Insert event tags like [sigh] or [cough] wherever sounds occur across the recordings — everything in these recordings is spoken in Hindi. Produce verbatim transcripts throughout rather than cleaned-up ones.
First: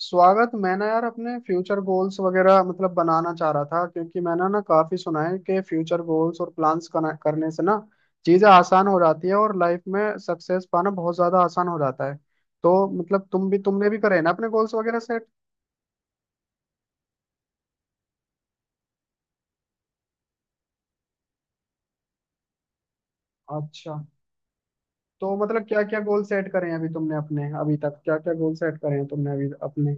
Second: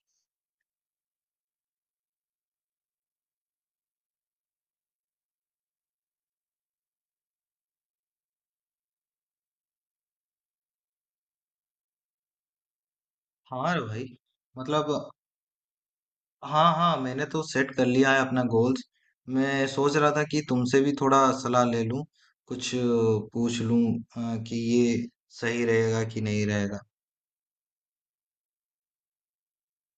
स्वागत। मैं ना यार अपने फ्यूचर गोल्स वगैरह मतलब बनाना चाह रहा था, क्योंकि मैंने ना काफी सुना है कि फ्यूचर गोल्स और प्लान्स करने से ना चीजें आसान हो जाती है और लाइफ में सक्सेस पाना बहुत ज्यादा आसान हो जाता है। तो मतलब तुम भी हाँ रे तुमने भी भाई। करे ना अपने गोल्स मतलब, वगैरह सेट? हाँ हाँ, मैंने तो सेट कर लिया है अपना गोल्स। मैं सोच रहा था कि तुमसे भी थोड़ा सलाह ले लूं, कुछ अ, पूछ लूं अच्छा, अ, कि ये तो मतलब सही क्या क्या रहेगा कि गोल नहीं सेट करे हैं रहेगा। अभी तुमने अपने, अभी तक क्या क्या गोल सेट करे हैं तुमने अभी अपने?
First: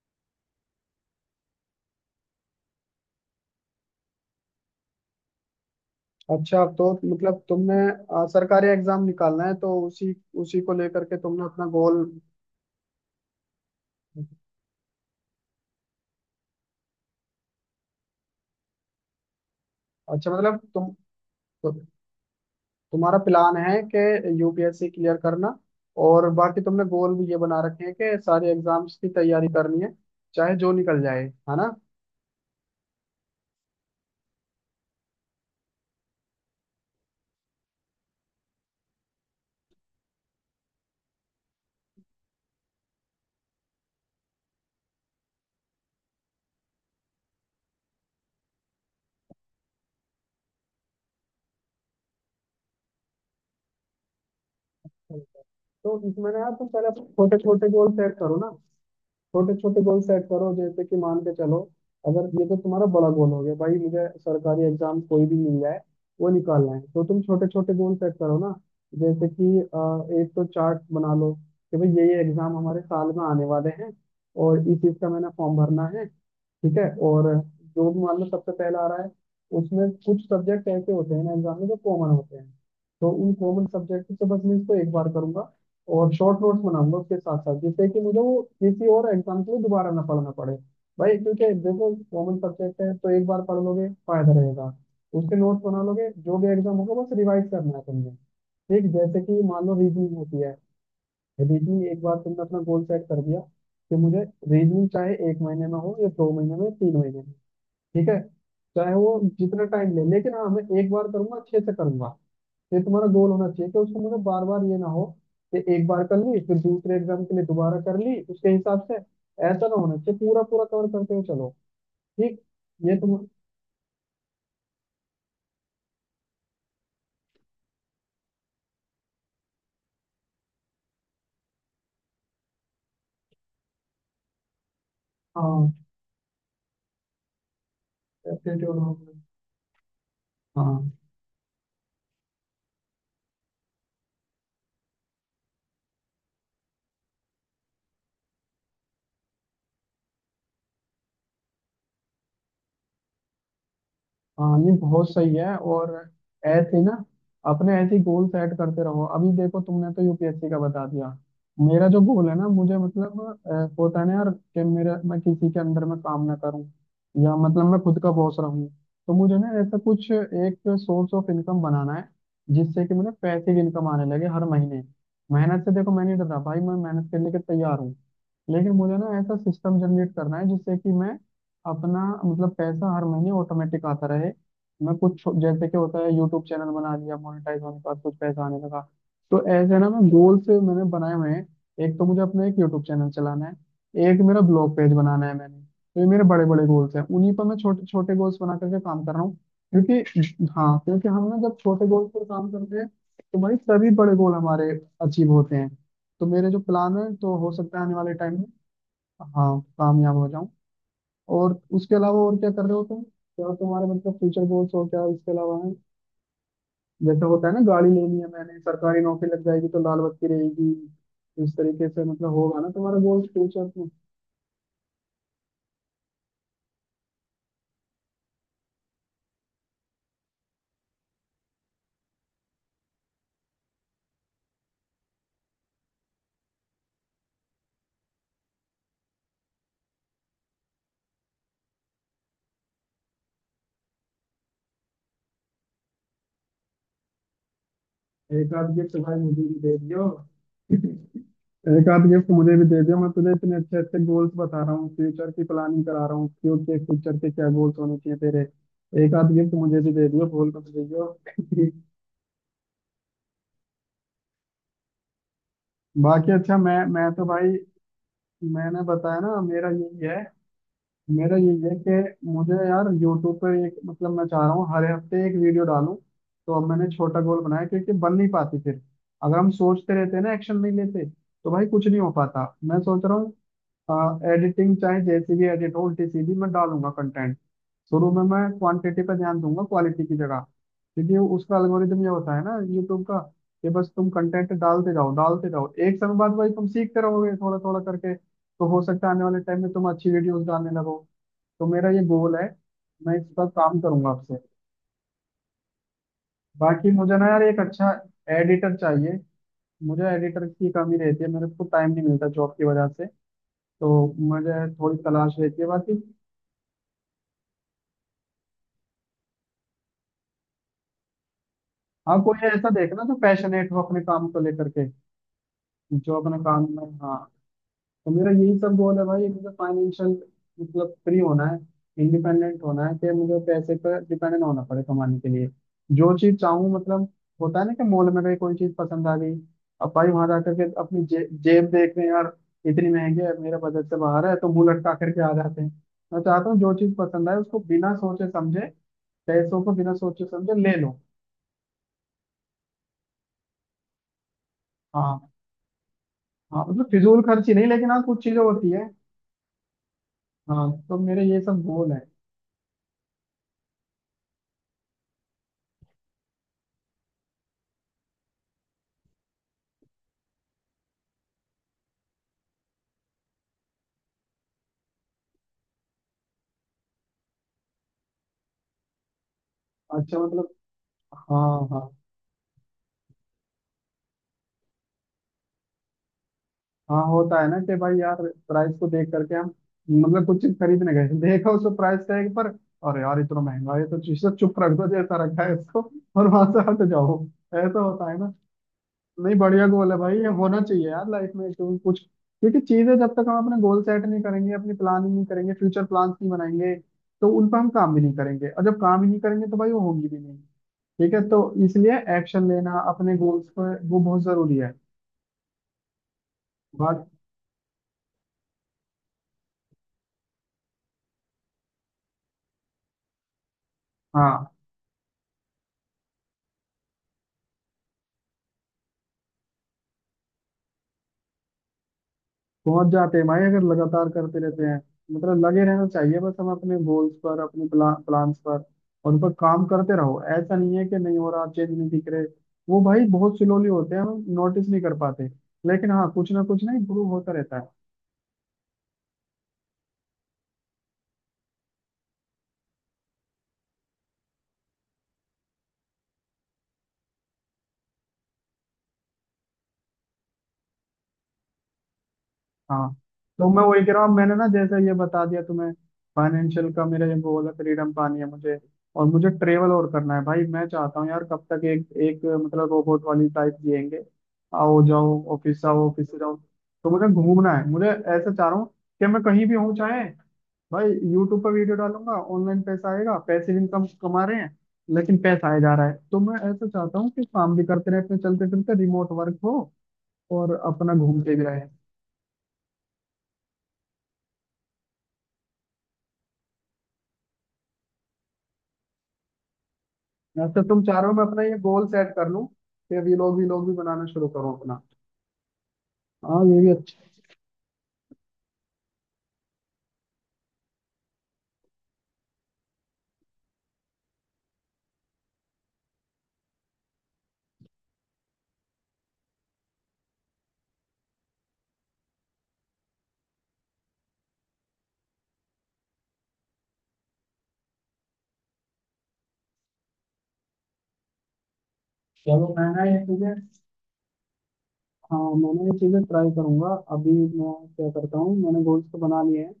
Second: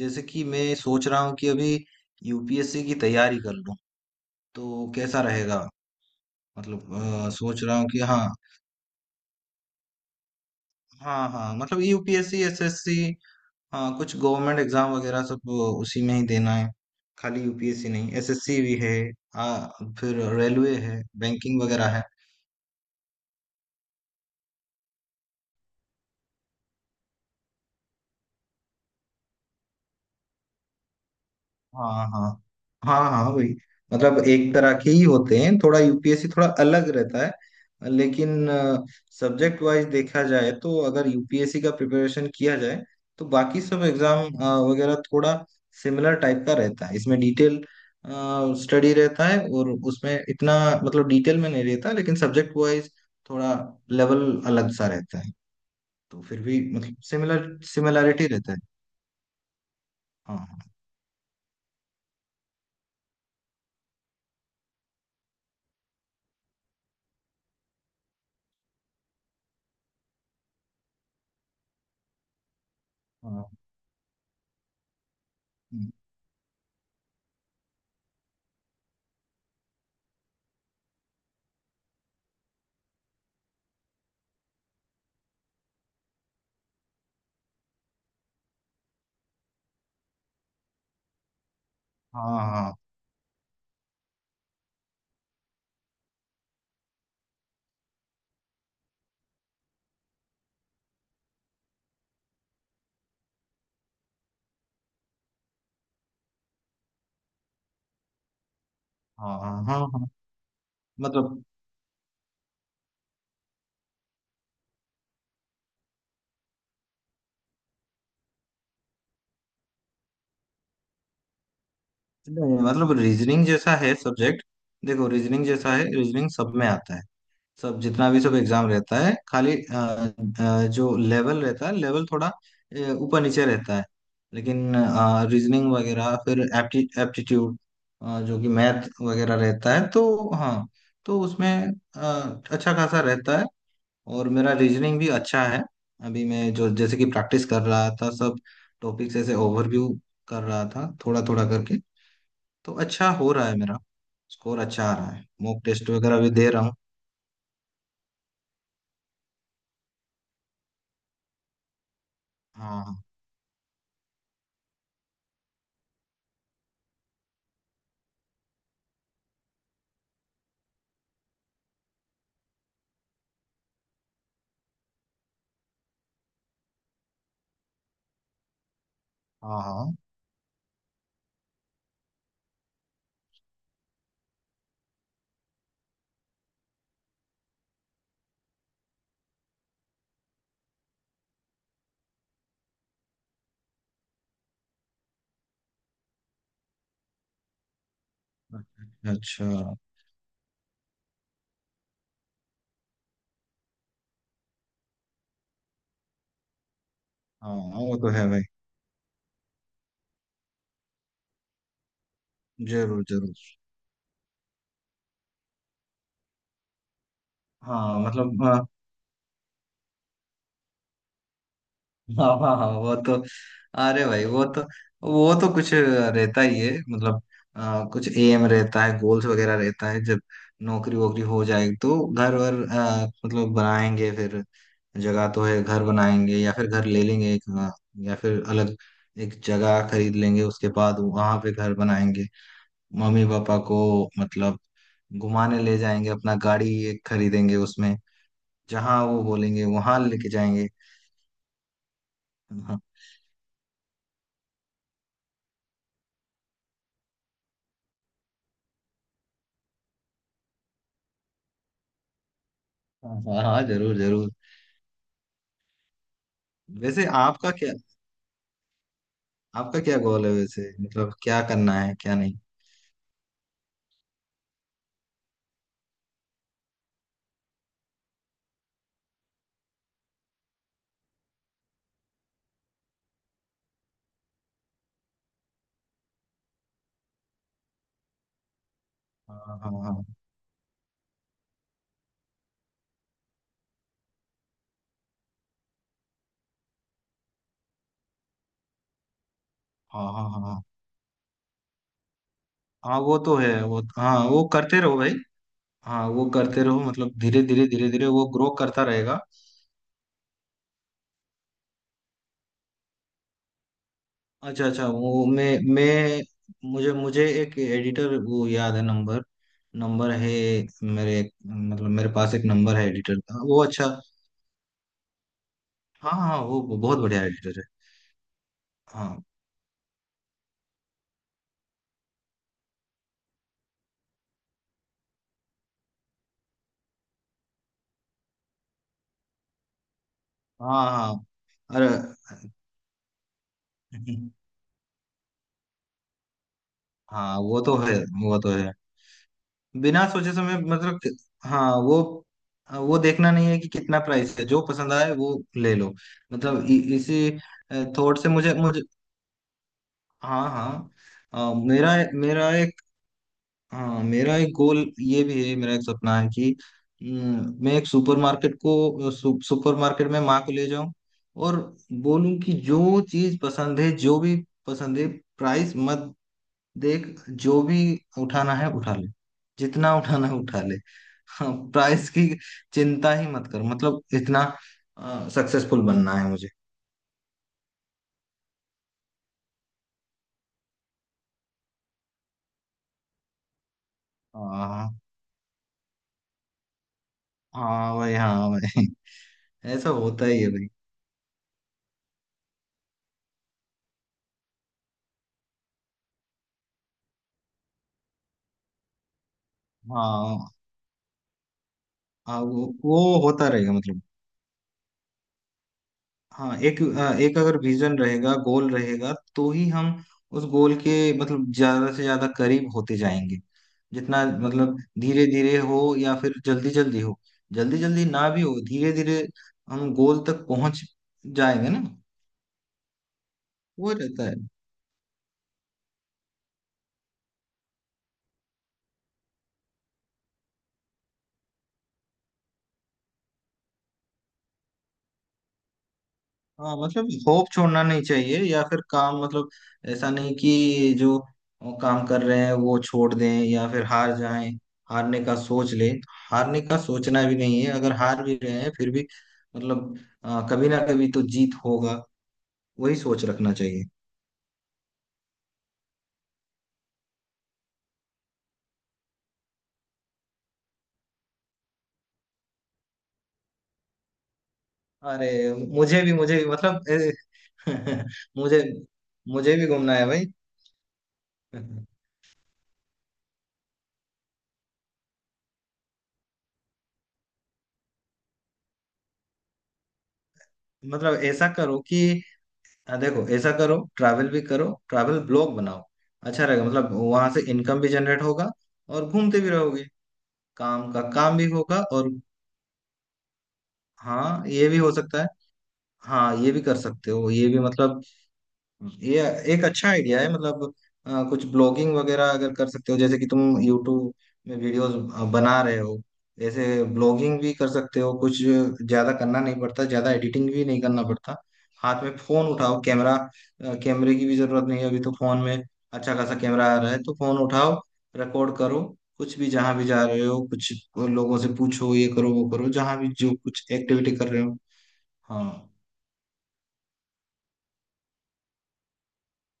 जैसे कि मैं सोच रहा हूँ कि अभी यूपीएससी की तैयारी कर लूं, तो कैसा रहेगा। अच्छा, तो मतलब अ, मतलब सोच तुमने रहा हूँ कि अ, हाँ। सरकारी एग्जाम निकालना है तो उसी, उसी को लेकर के हाँ तुमने हाँ, अपना मतलब गोल। UPSC SSC. हाँ, कुछ गवर्नमेंट एग्जाम वगैरह सब वो उसी में ही देना है। खाली यूपीएससी नहीं, एसएससी भी है। आ, फिर अच्छा, मतलब रेलवे तुम है, बैंकिंग वगैरह है। तुम्हारा प्लान है कि यूपीएससी क्लियर करना, और बाकी तुमने गोल भी ये बना रखे हैं कि सारे एग्जाम्स की तैयारी करनी है, चाहे जो निकल जाए, है ना। हाँ हाँ, हाँ हाँ वही। मतलब एक तरह के ही होते हैं, थोड़ा यूपीएससी थोड़ा अलग रहता है, लेकिन सब्जेक्ट वाइज देखा जाए तो अगर यूपीएससी का प्रिपरेशन किया जाए तो बाकी सब एग्जाम वगैरह थोड़ा सिमिलर टाइप का रहता है। इसमें डिटेल स्टडी रहता है और उसमें इतना मतलब डिटेल में नहीं रहता, लेकिन सब्जेक्ट वाइज थोड़ा लेवल अलग सा रहता है। तो तो इसमें ना फिर यार भी तुम पहले मतलब छोटे सिमिलर छोटे गोल सेट सिमिलैरिटी करो ना, रहता है। छोटे छोटे गोल सेट करो। हाँ जैसे कि मान के चलो, अगर ये तो तुम्हारा बड़ा गोल हो गया भाई, मुझे सरकारी एग्जाम कोई भी मिल जाए, वो निकालना है, तो तुम छोटे छोटे गोल सेट करो ना। जैसे कि अ, एक तो चार्ट बना लो कि भाई ये ये एग्जाम हमारे साल में आने हाँ, वाले हैं, और इस चीज का मैंने फॉर्म भरना है। ठीक है। और जो भी मान लो सबसे पहला आ रहा है, उसमें कुछ सब्जेक्ट ऐसे होते हैं ना एग्जाम में जो कॉमन होते हैं, तो उन कॉमन सब्जेक्ट से बस मैं इसको एक बार करूंगा और शॉर्ट नोट्स बनाऊंगा उसके साथ साथ, जिससे कि मुझे वो किसी और एग्जाम के लिए दोबारा ना पढ़ना पड़े भाई। क्योंकि देखो हाँ कॉमन हाँ, हाँ सब्जेक्ट है, तो एक बार पढ़ लोगे, फायदा रहेगा। उसके नोट्स बना लोगे, जो भी एग्जाम होगा बस रिवाइज करना है तुमने। ठीक, जैसे कि मान लो रीजनिंग होती है। रीजनिंग एक बार तुमने अपना गोल सेट कर दिया कि मुझे रीजनिंग चाहे एक महीने में हो या दो महीने में तीन महीने में, ठीक है, चाहे वो हाँ, हाँ जितना हाँ, टाइम ले, हाँ लेकिन हाँ मैं एक बार करूंगा, मतलब। अच्छे से करूंगा। ये तुम्हारा गोल होना चाहिए कि उसको मुझे बार बार ये ना हो कि एक बार कर ली, फिर दूसरे एग्जाम के लिए दोबारा कर ली, उसके हिसाब से। ऐसा ना होना चाहिए, पूरा पूरा कवर करते हुए चलो। ठीक, नहीं, मतलब ये तुम। रीजनिंग जैसा है सब्जेक्ट। देखो, रीजनिंग जैसा है, रीजनिंग सब में आता है। सब जितना भी सब एग्जाम रहता है, खाली अ, अ, जो लेवल रहता है, लेवल थोड़ा अ, ऊपर नीचे रहता है, लेकिन रीजनिंग हाँ, वगैरह, फिर एप्टी एप्टीट्यूड जो कि एप्टीट्यूड मैथ हो गया। वगैरह रहता है, तो हाँ। हाँ। तो उसमें अ, अच्छा खासा रहता है और मेरा रीजनिंग भी अच्छा है। अभी मैं जो जैसे कि प्रैक्टिस कर रहा था, सब टॉपिक्स ऐसे ओवरव्यू कर रहा था थोड़ा थोड़ा करके, तो अच्छा हो रहा है मेरा, हाँ, स्कोर नहीं अच्छा आ रहा बहुत है, सही है। मॉक टेस्ट और वगैरह भी दे रहा हूँ। ऐसे ही ना अपने ऐसे ही गोल सेट करते रहो। अभी देखो तुमने तो यूपीएससी का बता दिया, मेरा जो गोल है ना मुझे हाँ मतलब अ, होता है ना यार कि मेरा, मैं किसी के अंदर में काम ना करूं या मतलब मैं खुद का बॉस रहूं। तो मुझे ना ऐसा कुछ एक सोर्स ऑफ इनकम बनाना है जिससे कि मेरा पैसिव इनकम आने लगे हर महीने। मेहनत से देखो मैं नहीं डर रहा भाई, मैं मेहनत करने के तैयार हूँ, लेकिन मुझे ना ऐसा हाँ सिस्टम हाँ। जनरेट करना है जिससे कि मैं अपना मतलब पैसा हर महीने ऑटोमेटिक आता रहे। मैं कुछ छो- जैसे कि होता है यूट्यूब चैनल बना लिया, मोनेटाइज होने के बाद कुछ पैसा आने लगा, तो ऐसे ना मैं गोल्स मैंने बनाए हुए हैं। एक तो मुझे अपना एक यूट्यूब चैनल चलाना है, एक मेरा ब्लॉग पेज बनाना है। मैंने तो ये मेरे बड़े बड़े गोल्स हैं, उन्हीं पर मैं छोटे छोटे गोल्स बना करके काम अच्छा कर रहा हूँ। अच्छा। क्योंकि हाँ, क्योंकि हम ना जब छोटे गोल्स पर काम करते हैं तो भाई सभी बड़े गोल हमारे अचीव होते हैं। तो मेरे जो प्लान है तो हो सकता हाँ है आने वो तो वाले है टाइम, भाई। हाँ, कामयाब हो जाऊं। और उसके अलावा और क्या कर रहे हो तुम? जरूर जरूर। क्या तुम्हारे मतलब फ्यूचर गोल्स और क्या इसके अलावा है? जैसे होता है ना गाड़ी हाँ लेनी है, मतलब, मैंने हाँ, सरकारी नौकरी लग जाएगी तो लाल बत्ती रहेगी, इस तरीके से हाँ मतलब हाँ होगा ना हाँ, वो तुम्हारा तो, गोल्स फ्यूचर में। अरे भाई, वो तो, वो तो कुछ रहता ही है मतलब। आ, कुछ एम रहता है, गोल्स वगैरह रहता है। जब नौकरी वोकरी हो जाएगी तो घर वर, आ, मतलब बनाएंगे। फिर जगह तो है, घर बनाएंगे या फिर घर ले लेंगे एक, आ, या फिर अलग एक जगह खरीद लेंगे, उसके बाद वहां पे घर बनाएंगे। मम्मी पापा को मतलब घुमाने ले जाएंगे, अपना गाड़ी एक खरीदेंगे उसमें। एक आध गिफ्ट जहाँ भाई वो मुझे भी बोलेंगे दे वहां दियो। लेके जाएंगे। एक आध गिफ्ट मुझे भी हाँ दे दियो, मैं तुझे इतने अच्छे अच्छे गोल्स बता रहा हूँ, फ्यूचर की प्लानिंग करा रहा हूँ क्यों के फ्यूचर के क्या गोल्स होने चाहिए तेरे। एक आध गिफ्ट मुझे भी दे दियो, भूल मत जाइयो। हाँ, हाँ, जरूर जरूर। [laughs] बाकी अच्छा, मैं वैसे मैं तो आपका भाई, क्या, मैंने बताया ना मेरा आपका क्या यही है। गोल है वैसे, मतलब मेरा क्या ये है करना है क्या कि नहीं। मुझे यार यूट्यूब पे एक मतलब मैं चाह रहा हूँ हर हफ्ते एक वीडियो डालूं। तो अब मैंने छोटा गोल बनाया, क्योंकि बन नहीं पाती फिर। अगर हम सोचते रहते हैं ना, एक्शन नहीं लेते, तो भाई कुछ नहीं हो पाता। मैं सोच रहा हूँ एडिटिंग चाहे जैसी भी एडिट हो, उल्टी सीधी, मैं डालूंगा कंटेंट। शुरू में मैं क्वांटिटी पर ध्यान हाँ दूंगा हाँ, क्वालिटी हाँ की जगह, क्योंकि उसका एल्गोरिदम ये होता है ना यूट्यूब का कि बस तुम कंटेंट डालते जाओ डालते जाओ, एक समय बाद भाई तुम सीखते रहोगे थोड़ा थोड़ा करके, तो हो सकता है आने वाले टाइम में तुम हाँ, अच्छी हाँ हाँ, वीडियोस हाँ। डालने लगो। तो मेरा ये गोल है, हाँ, मैं वो इस तो पर है काम वो, करूंगा हाँ, वो आपसे। करते रहो भाई। हाँ, वो करते रहो, बाकी मतलब मुझे ना यार धीरे एक धीरे धीरे अच्छा धीरे वो ग्रो एडिटर करता चाहिए। रहेगा। मुझे एडिटर की कमी रहती है, मेरे को टाइम नहीं मिलता जॉब की वजह से, तो अच्छा मुझे अच्छा, थोड़ी वो तलाश मैं रहती है बाकी। मैं मुझे मुझे एक एडिटर, वो याद है, नंबर नंबर है मेरे, मतलब मेरे हाँ, पास एक कोई ऐसा नंबर है देखना जो एडिटर का, वो पैशनेट हो अच्छा। अपने काम को लेकर के, हाँ जो अपने हाँ, वो काम वो में, बहुत हाँ। बढ़िया एडिटर है। तो मेरा यही सब गोल है हाँ भाई, मुझे फाइनेंशियल मतलब फ्री होना है, इंडिपेंडेंट होना है कि मुझे पैसे पर डिपेंडेंट होना पड़े कमाने के लिए। जो चीज चाहूँ मतलब, होता है ना कि मॉल में गई कोई चीज पसंद आ गई, अब भाई वहां जाकर के हाँ अपनी हाँ। जे, जेब अरे। देख रहे हैं यार, इतनी महंगी है, मेरा बजट से बाहर है, तो [laughs] मुंह लटका करके आ जाते हैं। मैं चाहता हूँ जो चीज पसंद आए हाँ उसको वो तो बिना है, सोचे वो तो समझे, है। पैसों को बिना बिना सोचे सोचे समय, समझे ले लो। मतलब कि- हाँ वो वो देखना नहीं है कि कितना प्राइस है, जो पसंद आए वो हाँ। ले लो। हाँ, मतलब इ, मतलब फिजूल इसी खर्ची नहीं, लेकिन हाँ थॉट कुछ से चीजें मुझे होती मुझे। है। हाँ हाँ, हाँ। तो मेरे ये अ, सब मेरा गोल है। मेरा एक, हाँ मेरा एक गोल ये भी है, मेरा एक सपना है कि अम, मैं एक सुपरमार्केट को, सु, सुपरमार्केट में माँ को ले जाऊं और बोलूं कि जो चीज पसंद है, जो भी पसंद है, प्राइस मत देख, जो भी उठाना है उठा ले, जितना अच्छा, उठाना है मतलब उठा ले। हाँ, हाँ, हाँ। प्राइस की चिंता ही मत कर, मतलब इतना सक्सेसफुल बनना है मुझे। हाँ, होता है ना कि भाई यार प्राइस को देख करके हम मतलब कुछ चीज खरीदने गए, देखा उसको प्राइस टैग पर, और यार इतना महंगा है, तो चीज चुप रख दो हाँ, जैसा रखा है इसको [laughs] और वहां से हट जाओ। ऐसा तो हाँ होता भाई, है ना। हाँ भाई। [laughs] नहीं, बढ़िया ऐसा गोल है भाई, होता ये ही है होना भाई। चाहिए यार लाइफ में, क्यों कुछ, क्योंकि चीजें जब तक हम अपने गोल सेट नहीं करेंगे, अपनी प्लानिंग नहीं करेंगे, फ्यूचर प्लान्स नहीं बनाएंगे, तो उन पर हम काम भी नहीं करेंगे, और जब काम ही नहीं करेंगे तो भाई वो होंगी भी नहीं। हाँ ठीक है। तो इसलिए हाँ, एक्शन वो, लेना अपने वो गोल्स होता रहेगा पर, वो मतलब। बहुत जरूरी है। हाँ एक, बात। अ, एक अगर विजन रहेगा, गोल रहेगा तो ही हम उस गोल के, मतलब ज्यादा से ज्यादा करीब होते जाएंगे। जितना हाँ, मतलब धीरे धीरे हो या फिर जल्दी जल्दी हो, जल्दी जल्दी ना भी हो, धीरे धीरे हम गोल तक पहुंच जाएंगे ना। पहुंच जाते हैं भाई अगर वो लगातार रहता है। करते रहते हैं। मतलब लगे रहना चाहिए बस हम अपने गोल्स पर, अपने प्ला, प्लान्स पर, और उन पर काम करते रहो। ऐसा नहीं है कि नहीं हो रहा, चेंज नहीं दिख रहे, वो भाई बहुत स्लोली होते हैं, हम नोटिस नहीं कर पाते, लेकिन हाँ कुछ ना कुछ ना हाँ इम्प्रूव मतलब होता होप रहता है। छोड़ना नहीं चाहिए या फिर काम, मतलब ऐसा नहीं कि जो काम कर रहे हैं वो छोड़ दें या फिर हार जाएं, हारने का सोच ले। हारने का सोचना भी नहीं है, अगर हार भी रहे हैं फिर भी मतलब, आ, कभी ना कभी तो जीत होगा, हाँ, वही सोच तो रखना मैं चाहिए। वही कह रहा हूँ, मैंने ना जैसे ये बता दिया तुम्हें, फाइनेंशियल का मेरा ये गोल है, फ्रीडम पानी है मुझे। और मुझे ट्रेवल और करना है भाई, मैं चाहता हूँ यार कब तक एक एक मतलब रोबोट वाली टाइप जिएंगे, आओ जाओ अरे, ऑफिस, आओ मुझे ऑफिस भी, जाओ। मुझे भी मतलब तो मुझे ए, घूमना है, मुझे [laughs] ऐसा चाह रहा मुझे, हूँ कि मैं कहीं भी मुझे भी हूँ, घूमना चाहे है भाई। भाई यूट्यूब पर वीडियो [laughs] डालूंगा, ऑनलाइन पैसा आएगा, पैसे इनकम कमा रहे हैं, लेकिन पैसा आया जा रहा है, तो मैं ऐसा चाहता हूँ कि काम भी करते रहे अपने चलते फिरते, रिमोट वर्क हो और अपना मतलब घूमते भी ऐसा रहे। करो कि, हाँ देखो ऐसा करो, ट्रैवल भी करो, ट्रैवल ब्लॉग बनाओ, अच्छा रहेगा, मतलब वहां से इनकम भी जनरेट होगा और घूमते भी रहोगे, या तो तुम काम का चारों में काम अपना भी ये होगा गोल और। सेट कर लूं कि ये लोग भी लोग भी बनाना शुरू हाँ करो ये भी अपना। हो सकता है। हाँ हाँ, ये ये भी भी कर सकते अच्छा। हो, ये भी मतलब, ये एक अच्छा आइडिया है। मतलब अ, कुछ ब्लॉगिंग वगैरह अगर कर सकते हो, जैसे कि तुम यूट्यूब में वीडियोस बना रहे हो, ऐसे ब्लॉगिंग भी कर सकते हो। कुछ ज्यादा करना नहीं पड़ता, ज्यादा एडिटिंग भी नहीं करना पड़ता। हाथ में फोन उठाओ, कैमरा, अ, कैमरे की भी जरूरत नहीं है, अभी तो फोन में अच्छा खासा कैमरा आ रहा है, तो फोन उठाओ, रिकॉर्ड करो कुछ भी, जहां भी जा रहे हो कुछ लोगों से पूछो, ये करो चलो वो मैं करो, ना जहां ये भी जो चीजें, कुछ एक्टिविटी कर रहे हो। हाँ मैं ना हाँ। ये चीजें ट्राई करूंगा। अभी मैं क्या करता हूँ, मैंने गोल्स तो बना लिए हैं,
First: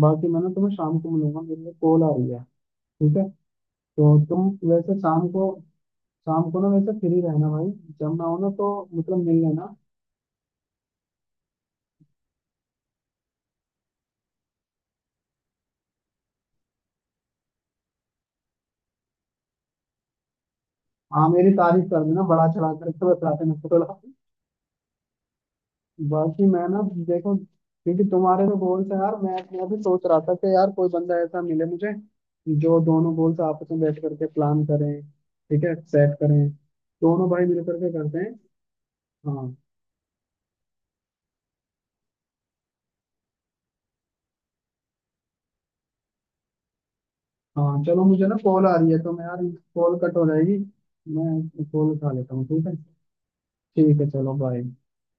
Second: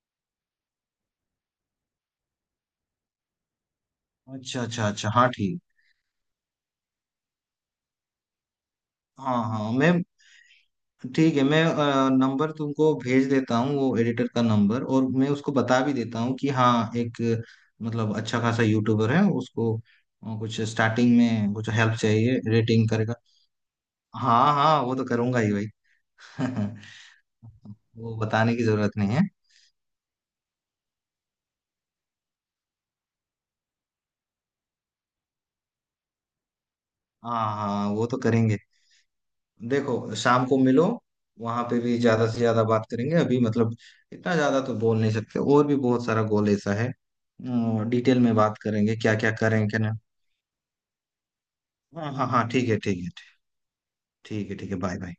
बाकी मैं ना तुम्हें शाम को मिलूंगा, मेरे लिए कॉल आ रही है। ठीक है। तो तुम अच्छा अच्छा वैसे अच्छा, शाम हाँ को, ठीक। शाम को ना वैसे फ्री रहना भाई, जब मैं आऊँ ना तो मतलब मिल हाँ हाँ, लेना। मैं, ठीक है। मैं अ, नंबर तुमको भेज देता हूँ, वो एडिटर का नंबर, और मैं उसको बता भी देता हूँ कि हाँ एक, मतलब अच्छा खासा यूट्यूबर है, उसको अ, कुछ स्टार्टिंग हाँ, मेरी में कुछ तारीफ हेल्प कर देना चाहिए, बड़ा चढ़ा रेटिंग करके, करेगा। बताते ना थोड़ा। हाँ हाँ, वो तो करूंगा ही भाई। बाकी मैं ना, [laughs] देखो क्योंकि वो तुम्हारे तो बताने की गोल जरूरत से यार नहीं है। मैं मैं भी सोच रहा था कि यार कोई बंदा ऐसा मिले मुझे जो दोनों गोल्स आपस में बैठ करके प्लान करें, ठीक है, सेट करें, दोनों हाँ भाई मिल हाँ, करके वो तो करते हैं। करेंगे। हाँ। देखो शाम को मिलो, वहां पे भी ज्यादा से ज्यादा बात करेंगे, अभी मतलब इतना ज्यादा तो बोल नहीं सकते, और भी बहुत सारा गोल ऐसा है, हाँ, चलो डिटेल मुझे में ना बात कॉल आ रही करेंगे, है, तो क्या मैं क्या यार, करें क्या नहीं। कॉल कट हो जाएगी, मैं कॉल उठा हाँ हाँ लेता हूँ। हाँ, ठीक ठीक है? है, ठीक है। ठीक है, चलो ठीक है, बाय। ठीक है, बाय बाय।